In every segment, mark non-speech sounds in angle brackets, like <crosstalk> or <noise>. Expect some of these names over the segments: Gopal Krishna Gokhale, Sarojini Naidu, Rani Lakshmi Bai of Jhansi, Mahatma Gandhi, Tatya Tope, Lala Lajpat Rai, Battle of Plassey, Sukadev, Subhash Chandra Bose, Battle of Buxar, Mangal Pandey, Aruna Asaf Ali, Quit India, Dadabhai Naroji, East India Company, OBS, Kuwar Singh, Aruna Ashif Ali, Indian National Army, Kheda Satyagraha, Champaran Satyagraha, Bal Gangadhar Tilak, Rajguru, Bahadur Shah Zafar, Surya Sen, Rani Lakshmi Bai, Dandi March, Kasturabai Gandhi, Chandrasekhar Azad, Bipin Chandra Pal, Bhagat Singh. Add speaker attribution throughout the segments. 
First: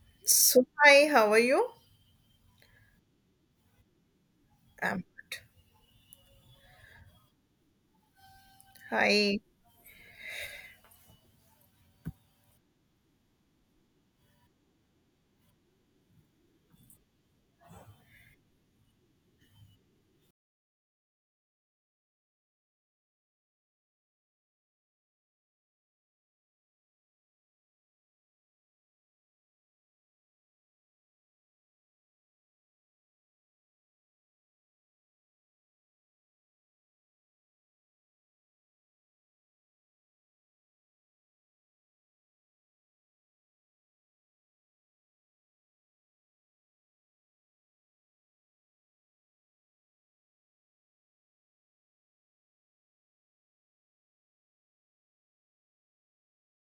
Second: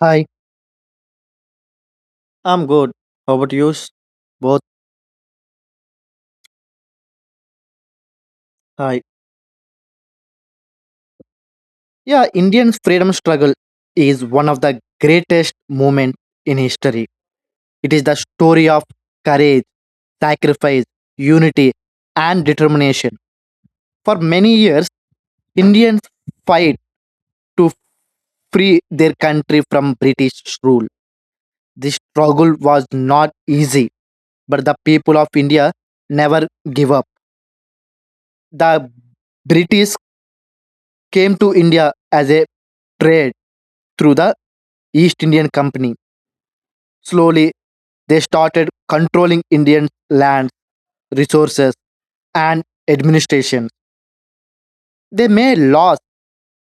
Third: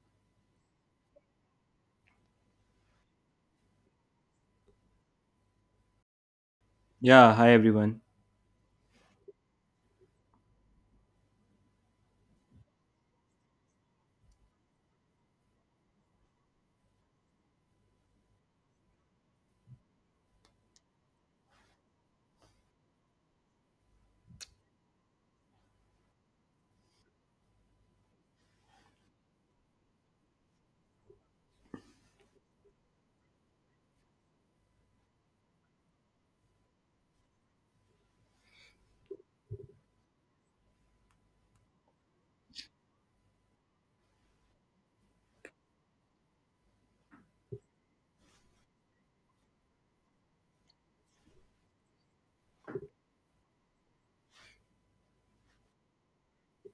Speaker 1: Hi,
Speaker 2: So, hi, how are you?
Speaker 1: I'm good. How about you? Both.
Speaker 2: Um,
Speaker 3: Yeah, hi everyone.
Speaker 1: Hi.
Speaker 2: hi.
Speaker 1: Yeah, Indian freedom struggle is one of the greatest moments in history. It is the story of courage, sacrifice, unity, and determination. For many years, Indians fight to free their country from British rule. This struggle was not easy, but the people of India never give up. The British came to India as a trade through the East Indian Company. Slowly, they started controlling Indian lands, resources, and administration. They made laws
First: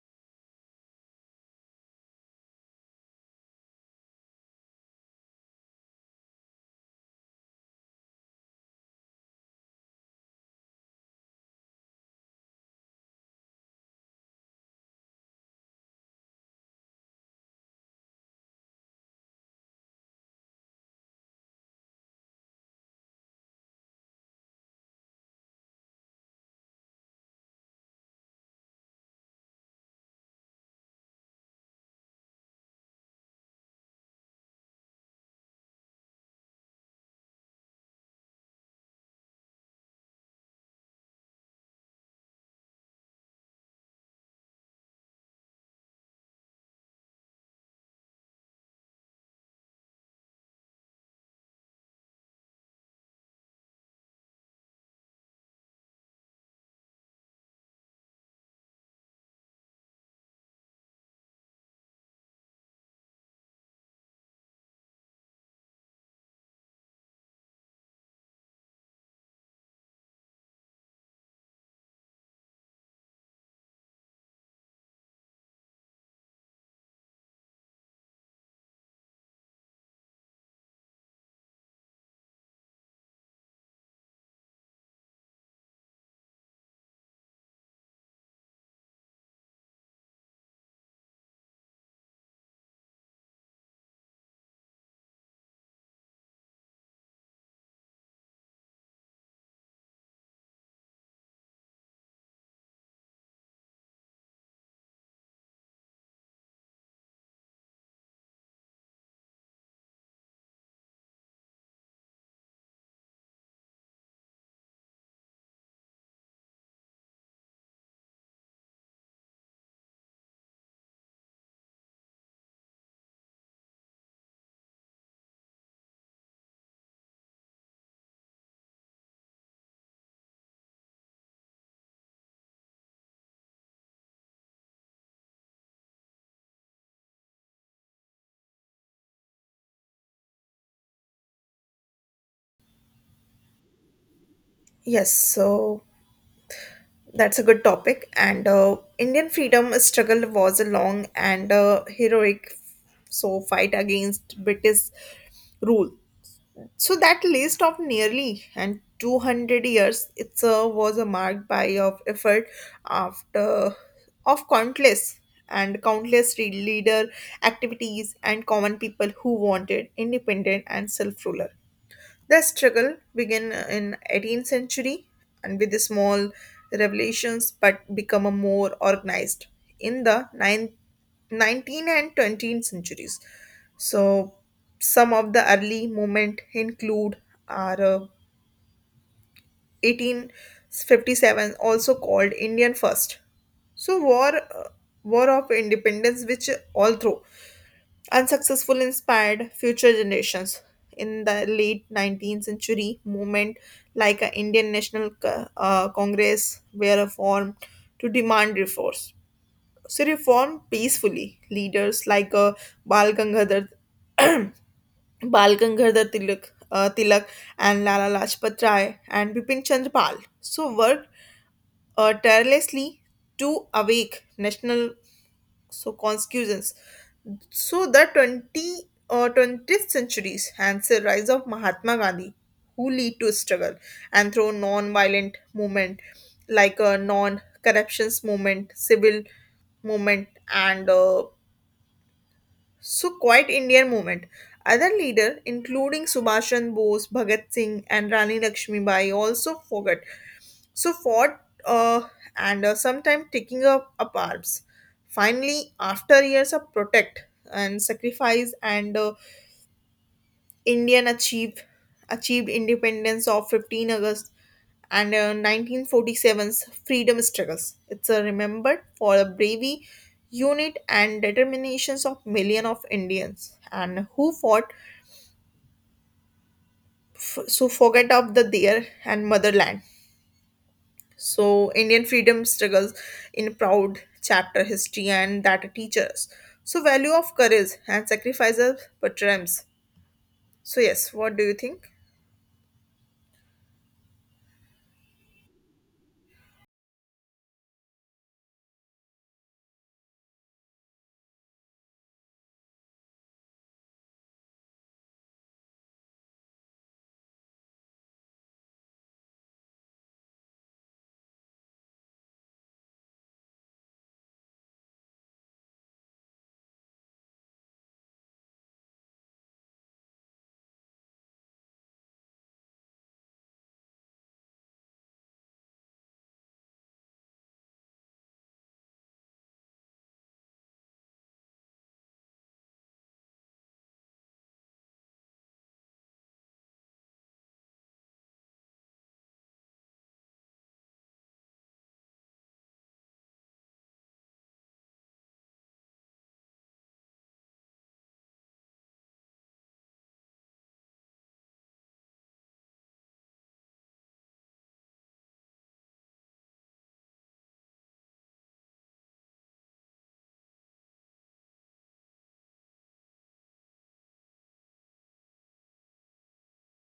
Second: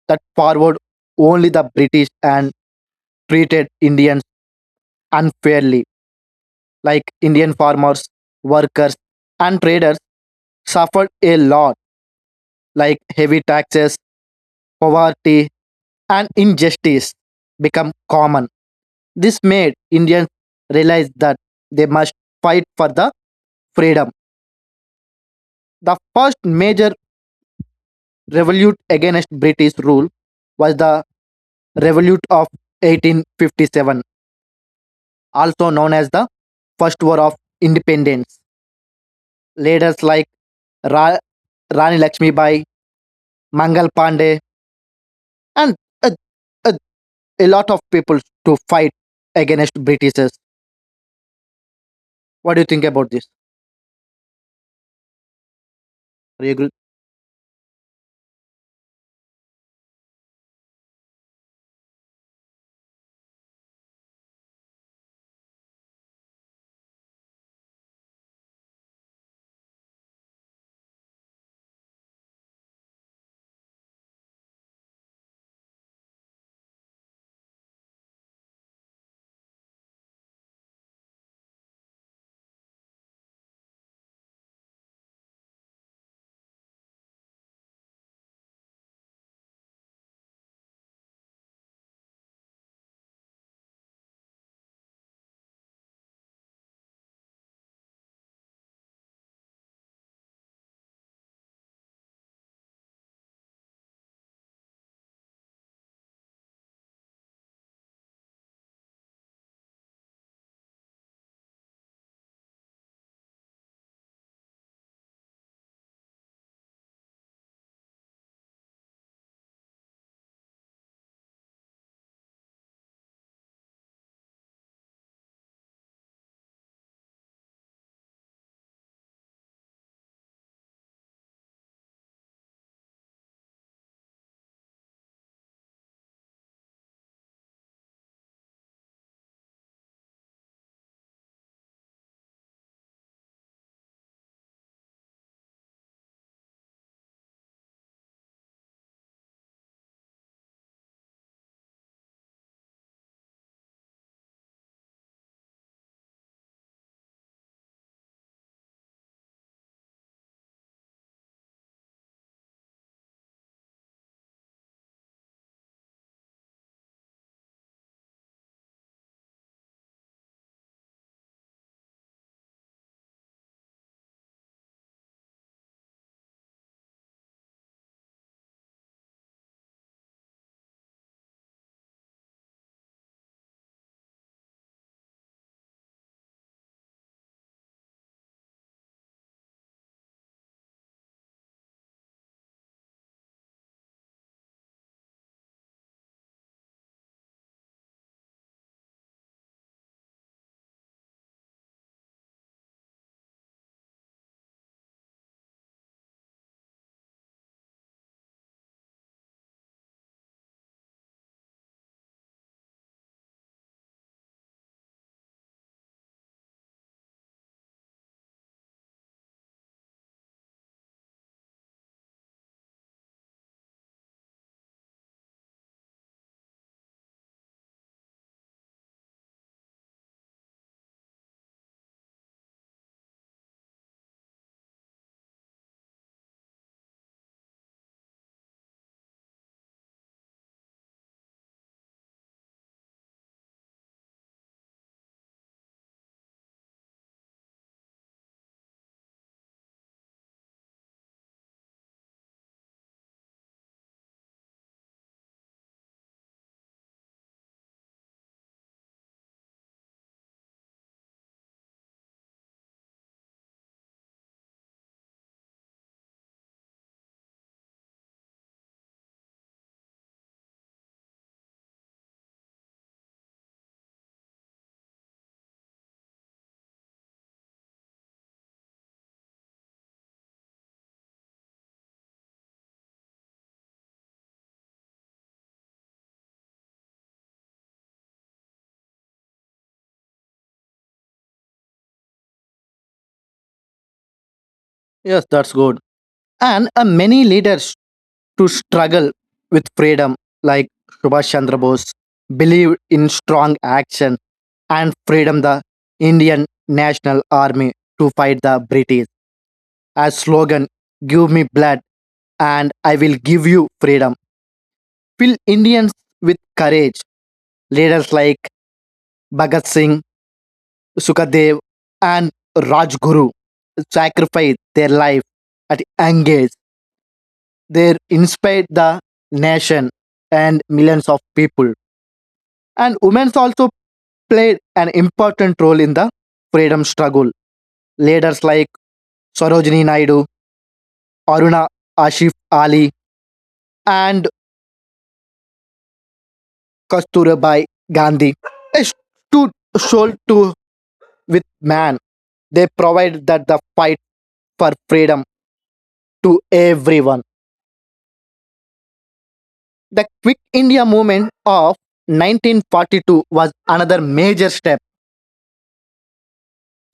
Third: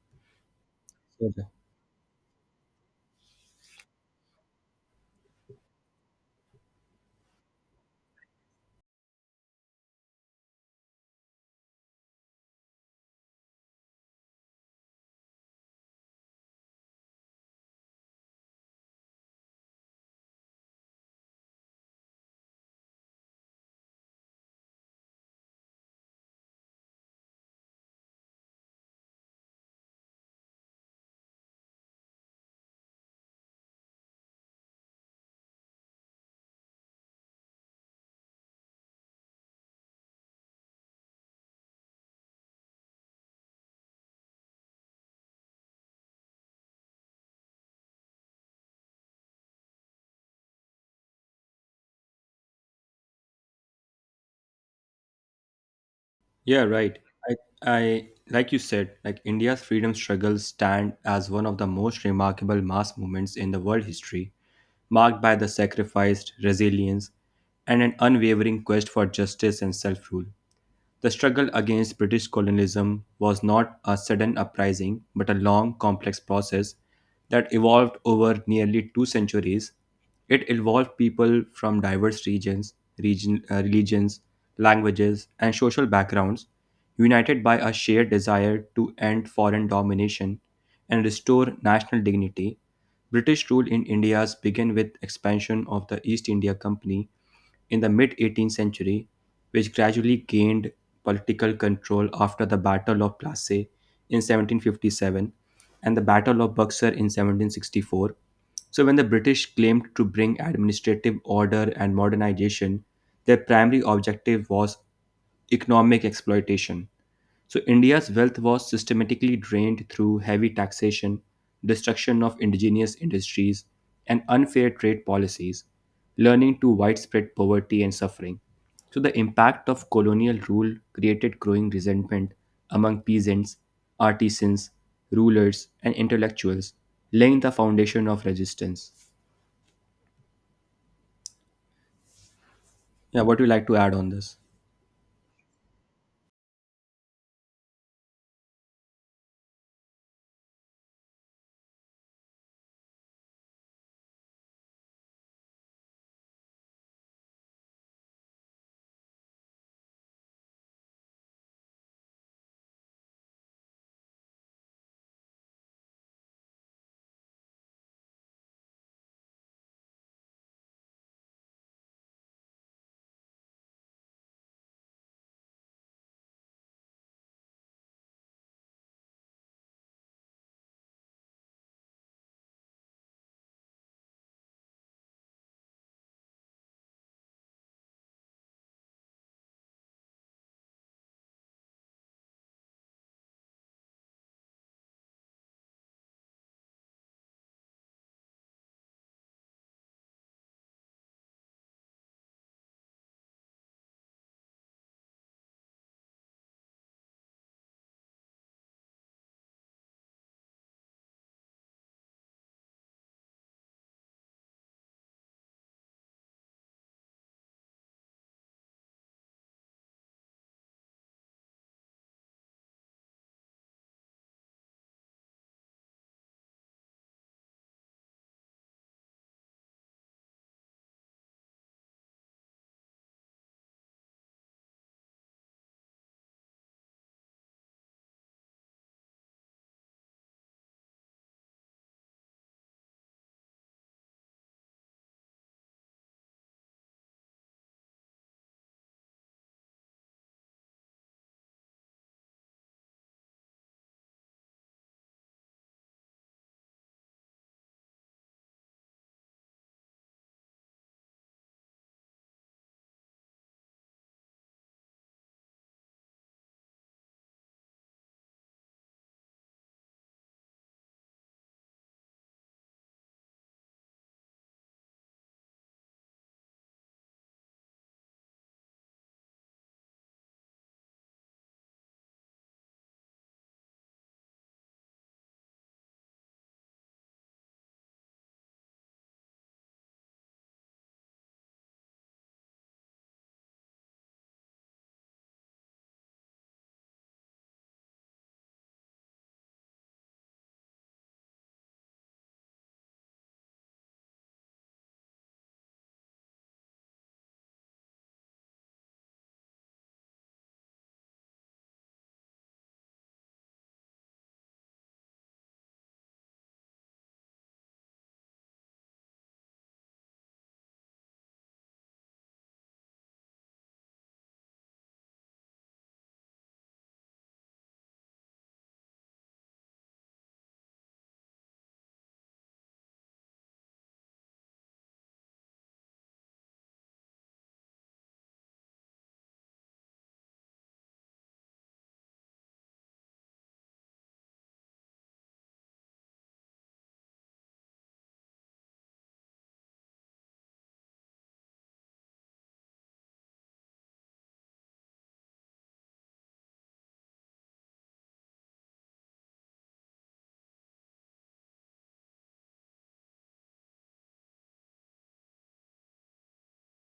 Speaker 1: that favored only
Speaker 3: So
Speaker 1: the British and treated Indians unfairly, like Indian farmers, workers, and traders suffered a lot, like heavy taxes, poverty, and injustice become common. This made Indians realize that they must fight for the freedom. The first major revolt against British rule was the Revolt of 1857, also known as the First War of Independence. Leaders like Ra- Rani Lakshmi Bai, Mangal Pandey, and a, a, a lot of people to fight against Britishers. What do you think about this? Are you
Speaker 3: Yeah,
Speaker 1: agree?
Speaker 3: right. I, I like you said, like India's freedom struggle stand as one of the most remarkable mass movements in the world history, marked by the sacrificed resilience and an unwavering quest for justice and self-rule. The struggle against British colonialism was not a sudden uprising, but a long, complex process that evolved over nearly 2 centuries. It involved people from diverse regions, religions, languages, and social backgrounds, united by a shared desire to end foreign domination and restore national dignity. British rule in India began with expansion of the East India Company in the mid 18th century, which gradually gained political control after the Battle of Plassey in 1757 and the Battle of Buxar in 1764. So, when the British claimed to bring administrative order and modernization, their primary objective was economic exploitation. So, India's wealth was systematically drained through heavy taxation, destruction of indigenous industries, and unfair trade policies, leading to widespread poverty and suffering. So, the impact of colonial rule created growing resentment among peasants, artisans, rulers, and intellectuals, laying the foundation of resistance. Yeah, what do you like to add on this?
Speaker 2: Yes, so that's a good topic. And Indian freedom struggle was a long and heroic, so fight against British rule. So that list of nearly and 200 years, it's was a marked by of effort after of countless and leader activities and common people who wanted independent and self-ruler. The struggle began in 18th century and with the small revelations, but become a more organized in the 9th and 20th centuries. So some of the early movement include are 1857 also called Indian First. So war of independence which all through unsuccessful inspired future generations in the late 19th century movement like a indian national congress were formed to demand reforms so reform peacefully leaders like bal gangadhar <clears throat> bal gangadhar tilak and lala lajpat rai and bipin chandra pal so worked tirelessly to awake national so conscience so the 20 or 20th centuries hence the rise of Mahatma Gandhi, who lead to struggle and through non-violent movement like a non-corruptions movement, civil movement, and so quite Indian movement. Other leader, including Subhash Chandra Bose, Bhagat Singh, and Rani Lakshmi Bai, also forgot so fought uh, and sometimes taking up arms. Finally, after years of protect and sacrifice, and Indian achieved independence of 15th August and 1947's freedom struggles. It's remembered for the bravery, unit, and determinations of millions of Indians and who fought to forget of the their and motherland. So, Indian freedom struggles in proud chapter history and that teaches. So, value of courage and sacrifices triumphs. So, yes, what do you think?
Speaker 1: Yes, that's good. And Many leaders to struggle with freedom like Subhash Chandra Bose believed in strong action and freedom the Indian National Army to fight the British. As slogan, give me blood and I will give you freedom. Fill Indians with courage. Leaders like Bhagat Singh, Sukadev and Rajguru sacrificed their life at young age. They inspired the nation and millions of people. And women's also played an important role in the freedom struggle. Leaders like Sarojini Naidu, Aruna Ashif Ali, and Kasturabai Gandhi they stood shoulder to with man. They provided that the fight for freedom to everyone. The Quick India movement of 1942 was another major step.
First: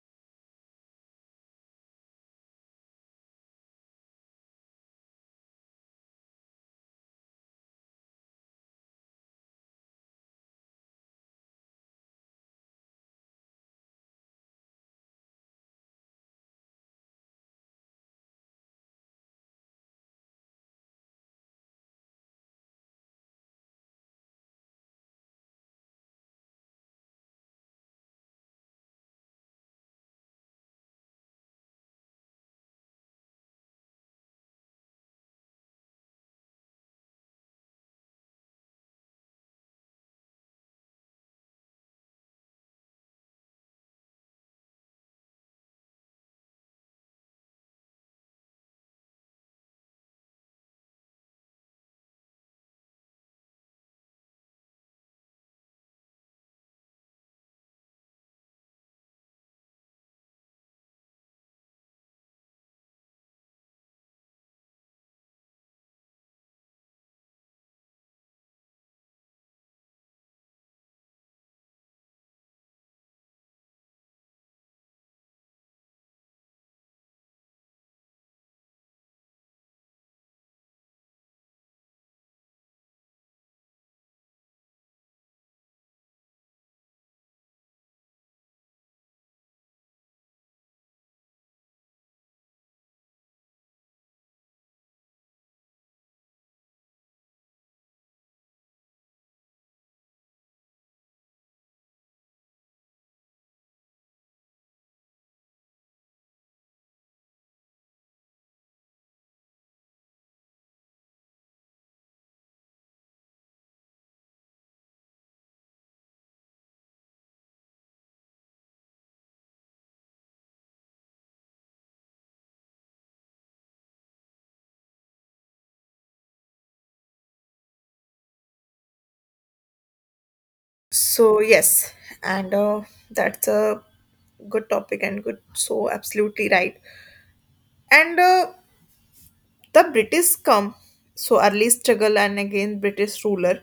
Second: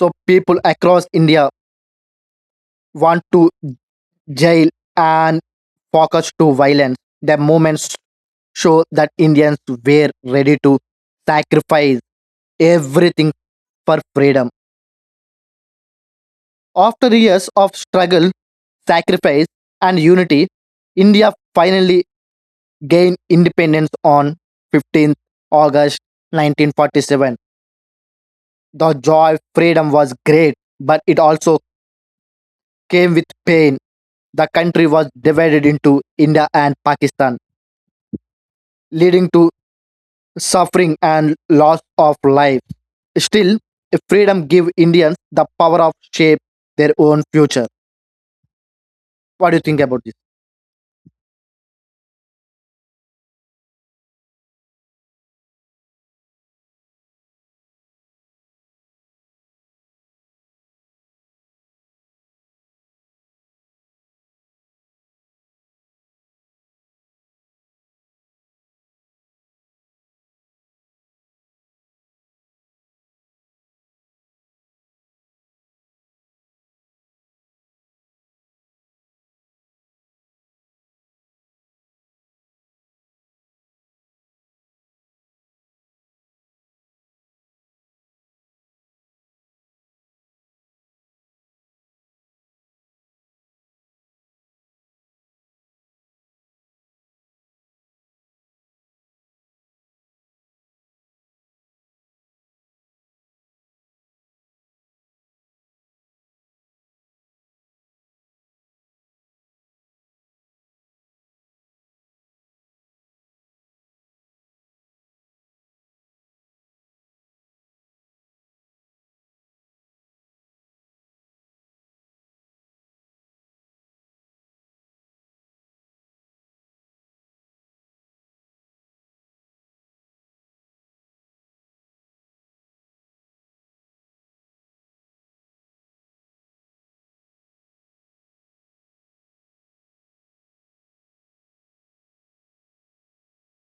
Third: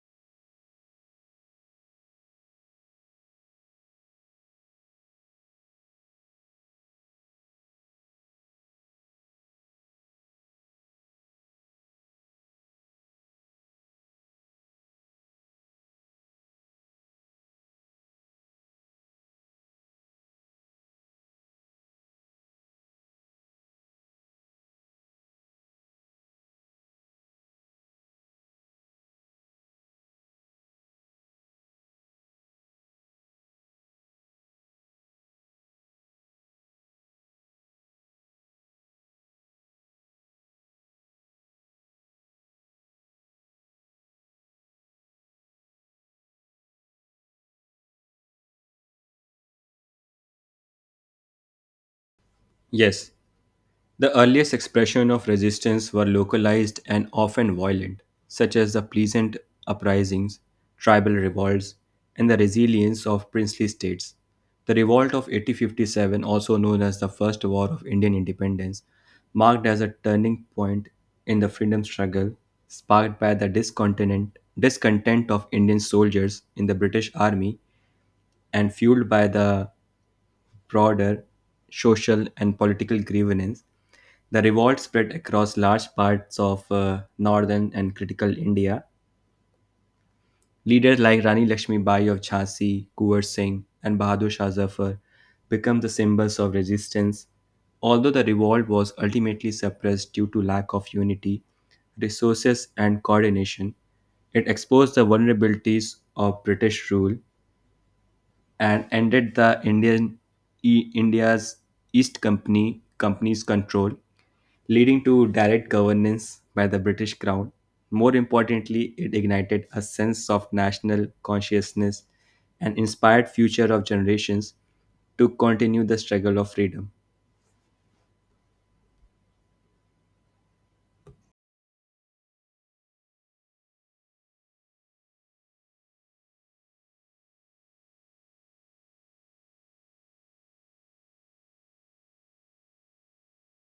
Speaker 1: So people across India want to jail and focus to violence. The movement show that Indians were ready to sacrifice everything for freedom. After years of struggle, sacrifice, and unity, India finally gained independence on 15th August 1947. The joy of freedom was great, but it also came with pain. The country was divided into India and Pakistan, leading to suffering and loss of life. Still, freedom give Indians the power of shape their own future. What do you think about this?
Speaker 3: Yes. The earliest expression of resistance were localized and often violent, such as the Pleasant uprisings, tribal revolts, and the resilience of princely states. The revolt of 1857, also known as the First War of Indian Independence, marked as a turning point in the freedom struggle, sparked by the discontent of Indian soldiers in the British Army and fueled by the broader social and political grievances, the revolt spread across large parts of northern and critical India. Leaders like Rani Lakshmi Bai of Jhansi, Kuwar Singh, and Bahadur Shah Zafar became the symbols of resistance. Although the revolt was ultimately suppressed due to lack of unity, resources, and coordination, it exposed the vulnerabilities of British rule and ended the India's East Company's control, leading to direct governance by the British Crown. More importantly, it ignited a sense of national consciousness and inspired future of generations to continue the struggle of freedom.
Speaker 2: So, yes, and that's a good topic and good. So, absolutely right. And the british come so early struggle and again british ruler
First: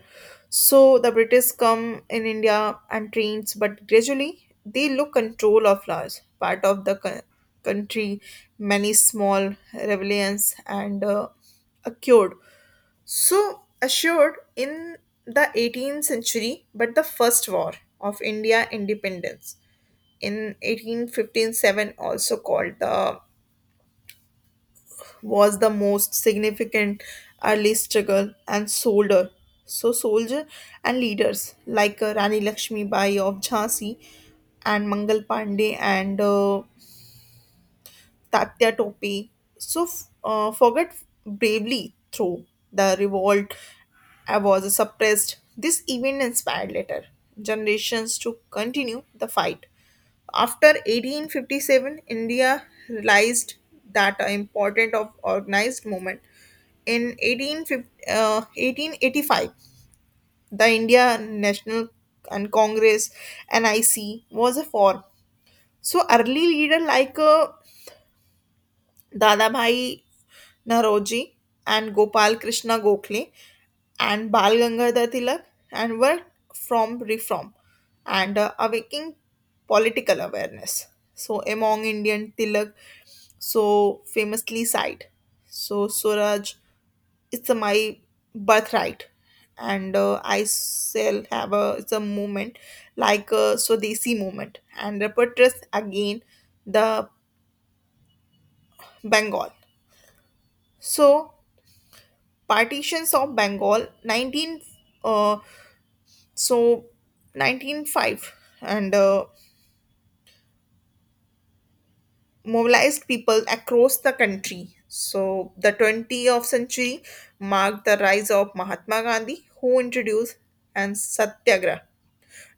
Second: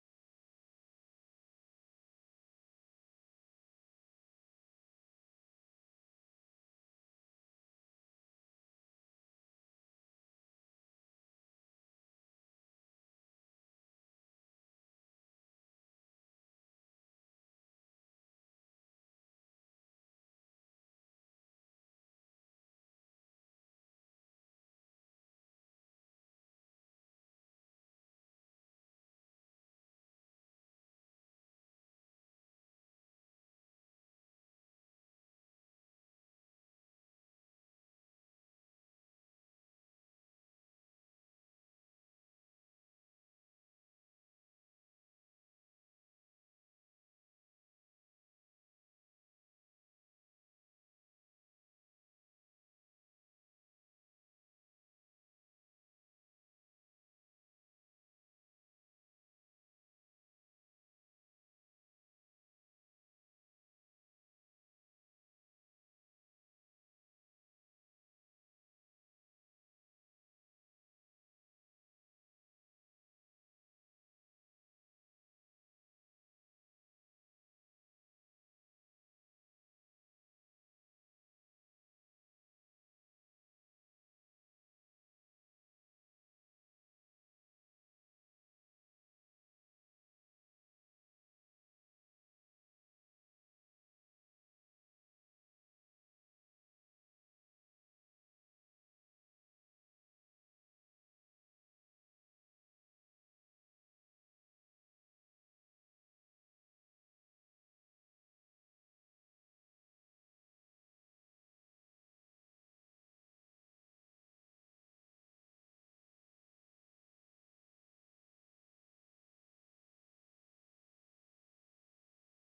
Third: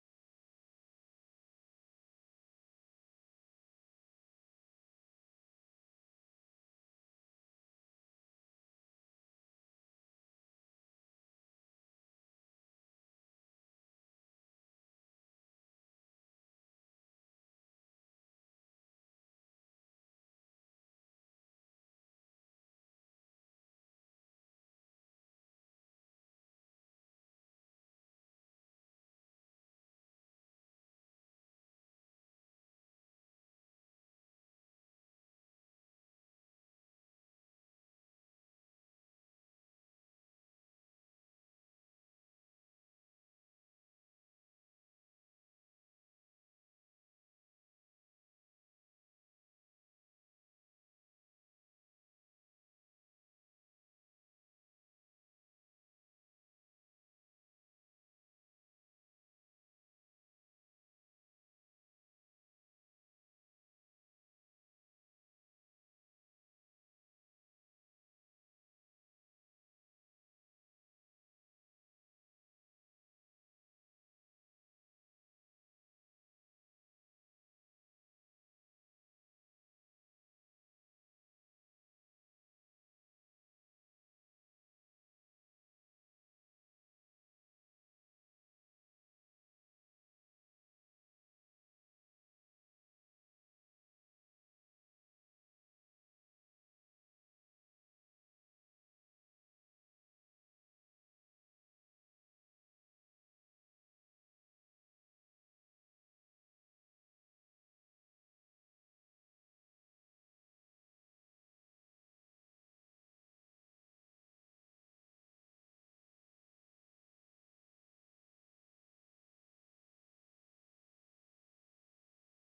Speaker 2: so the british come in india and trains but gradually they look control of large part of the country many small rebellions and occurred so assured in the 18th century but the first war of india independence in 1857 also called the was the most significant early struggle and soldier and leaders like Rani Lakshmi Bai of Jhansi and Mangal Pandey and Tatya Tope so forget bravely through the revolt was suppressed this event inspired later generations to continue the fight after 1857, India realized that the importance of organized movement. In 1885, the India National and Congress (NIC) was a form. So early leader like Dadabhai Naroji and Gopal Krishna Gokhale and Bal Gangadhar Tilak and worked from reform and awakening political awareness. So among Indian Tilak so famously sighed. So Suraj, it's a my birthright, and I shall have a it's a movement like a Swadesi movement and repertress again the Bengal. So partitions of Bengal, 19, uh, so nineteen five, and mobilized people across the country. So the 20th century marked the rise of Mahatma Gandhi, who introduced and Satyagraha,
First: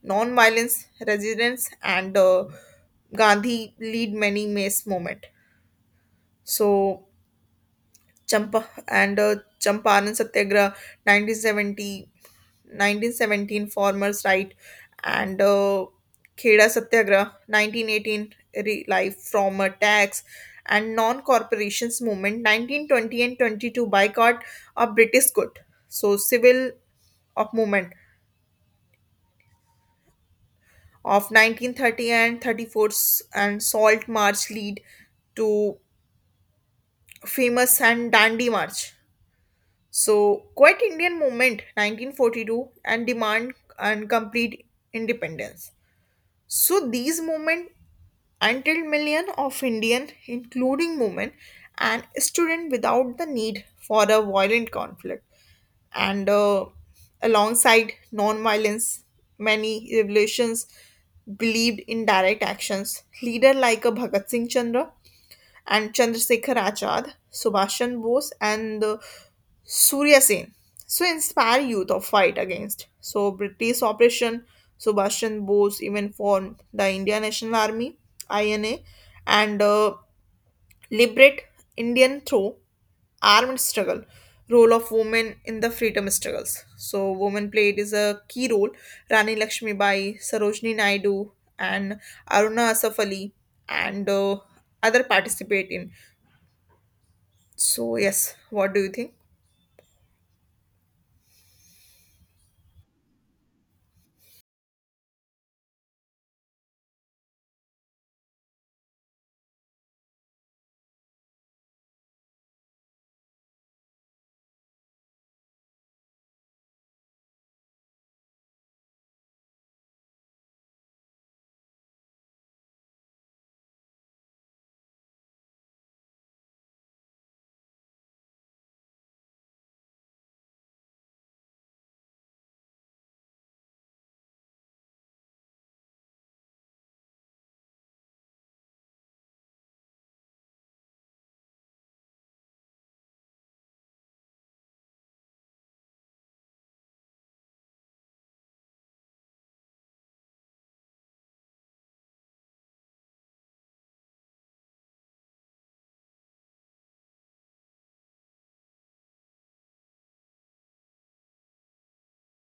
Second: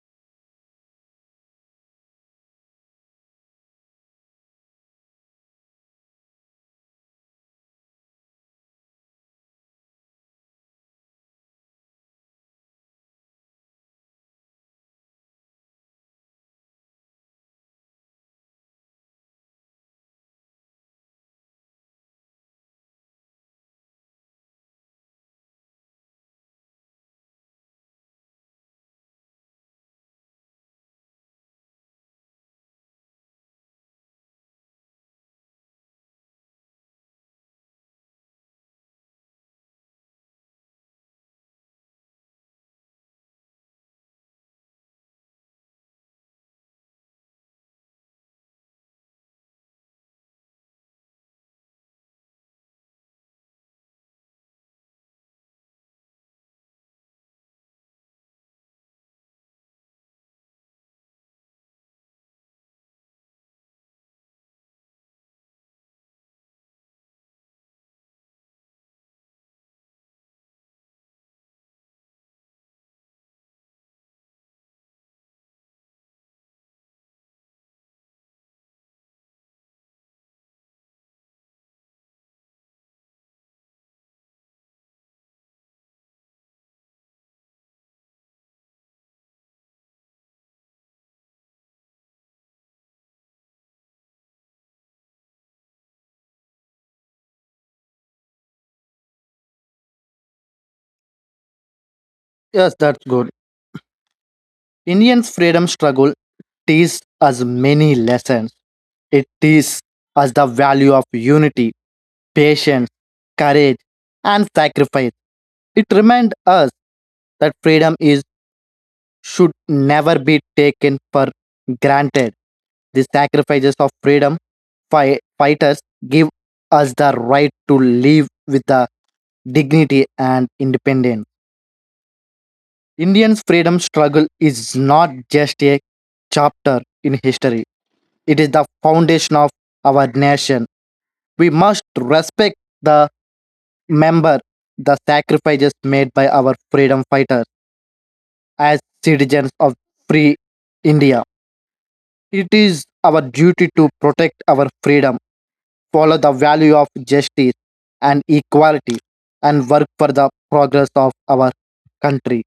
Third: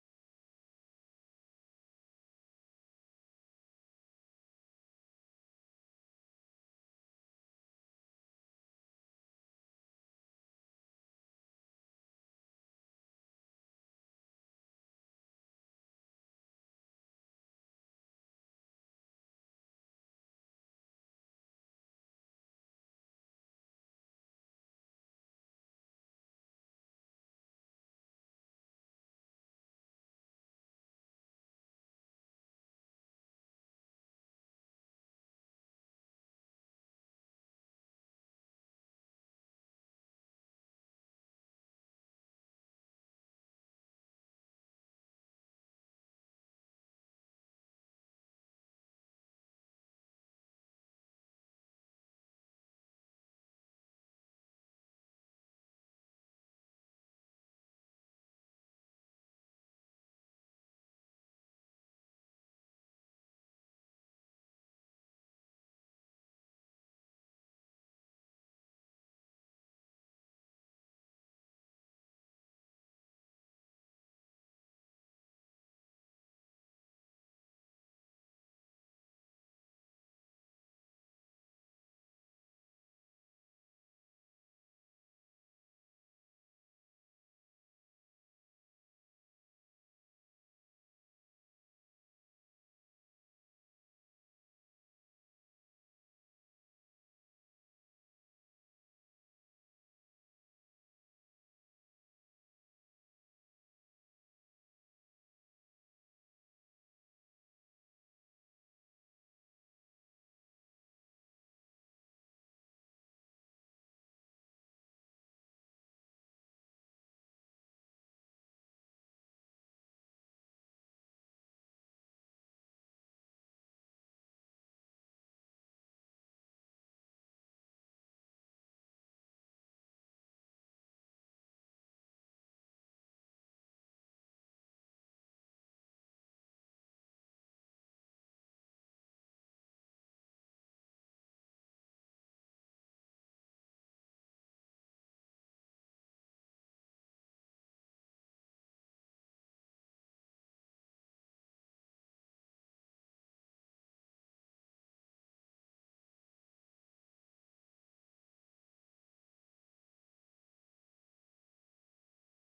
Speaker 2: non-violence resistance, and Gandhi lead many mass movement. So Champaran Satyagraha, 1970, 1917 Farmers' Right, and Kheda Satyagraha, 1918 Life from a Tax, and Non-Corporations Movement, 1920 and 22 Boycott of British Good. So civil of movement of 1930 and 34 and Salt March lead to famous and Dandi March. So, Quiet Indian Movement 1942 and demand and complete independence. So, these movements until million of Indian, including women and students, without the need for a violent conflict. And alongside non-violence, many revolutions believed in direct actions. Leader like a Bhagat Singh Chandra and Chandrasekhar Achad, Subhashan Bose, and Surya Sen. So inspire youth of fight against. So British operation, Subhashan Bose even formed the Indian National Army (INA) and liberate Indian through armed struggle. Role of women in the freedom struggles. So women played is a key role. Rani Lakshmibai, Sarojini Naidu, and Aruna Asaf Ali, and other participate in so, yes, what do you think?
Speaker 1: Yes, that's good. Indian freedom struggle teaches us many lessons. It teaches us the value of unity, patience, courage, and sacrifice. It reminds us that freedom is should never be taken for granted. The sacrifices of freedom fighters give us the right to live with the dignity and independence. Indian's freedom struggle is not just a chapter in history, it is the foundation of our nation. We must respect the member, the sacrifices made by our freedom fighters as citizens of free India. It is our duty to protect our freedom, follow the value of justice and equality, and work for the progress of our country.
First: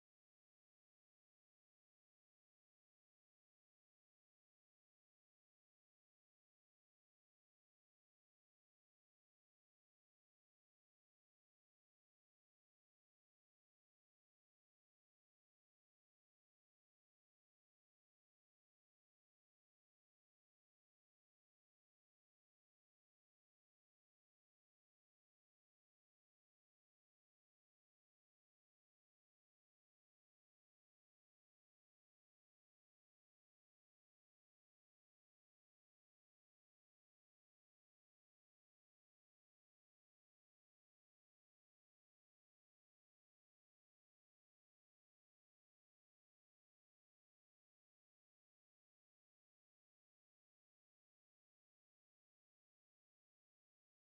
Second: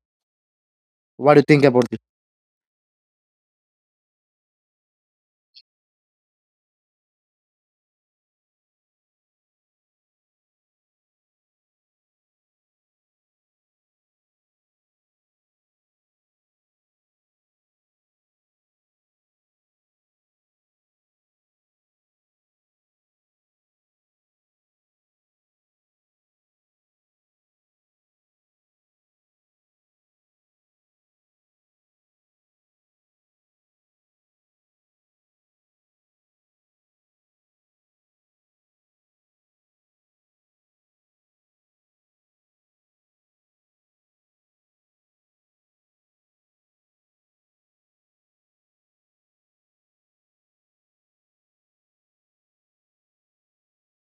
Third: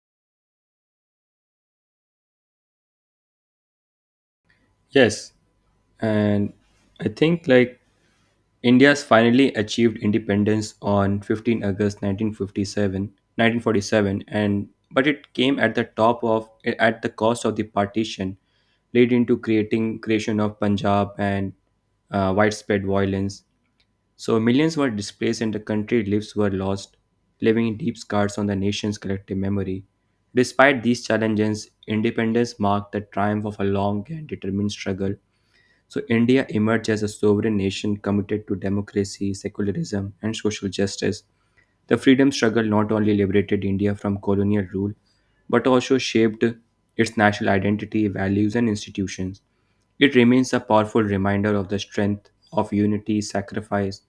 Speaker 1: What do you think about this?
Speaker 3: Yes, and I think like India's finally achieved independence on 15 August 1947 and but it came at the cost of the partition, leading to creating creation of Punjab and widespread violence. So millions were displaced and the country lives were lost, leaving deep scars on the nation's collective memory. Despite these challenges, independence marked the triumph of a long and determined struggle so India emerged as a sovereign nation committed to democracy, secularism, and social justice. The freedom struggle not only liberated India from colonial rule, but also shaped its national identity, values, and institutions. It remains a powerful reminder of the strength of unity, sacrifice,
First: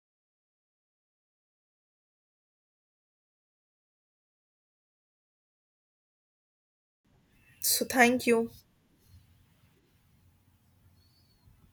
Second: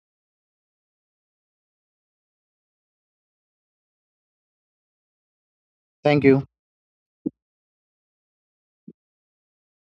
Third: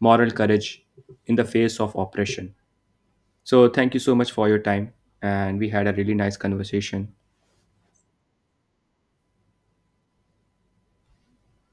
Speaker 3: moral courage in the face of oppression. So, thank you so much for your time, and we had a really
Speaker 1: Thank
Speaker 3: nice
Speaker 1: you.
Speaker 3: conversation.
Speaker 2: So, thank you.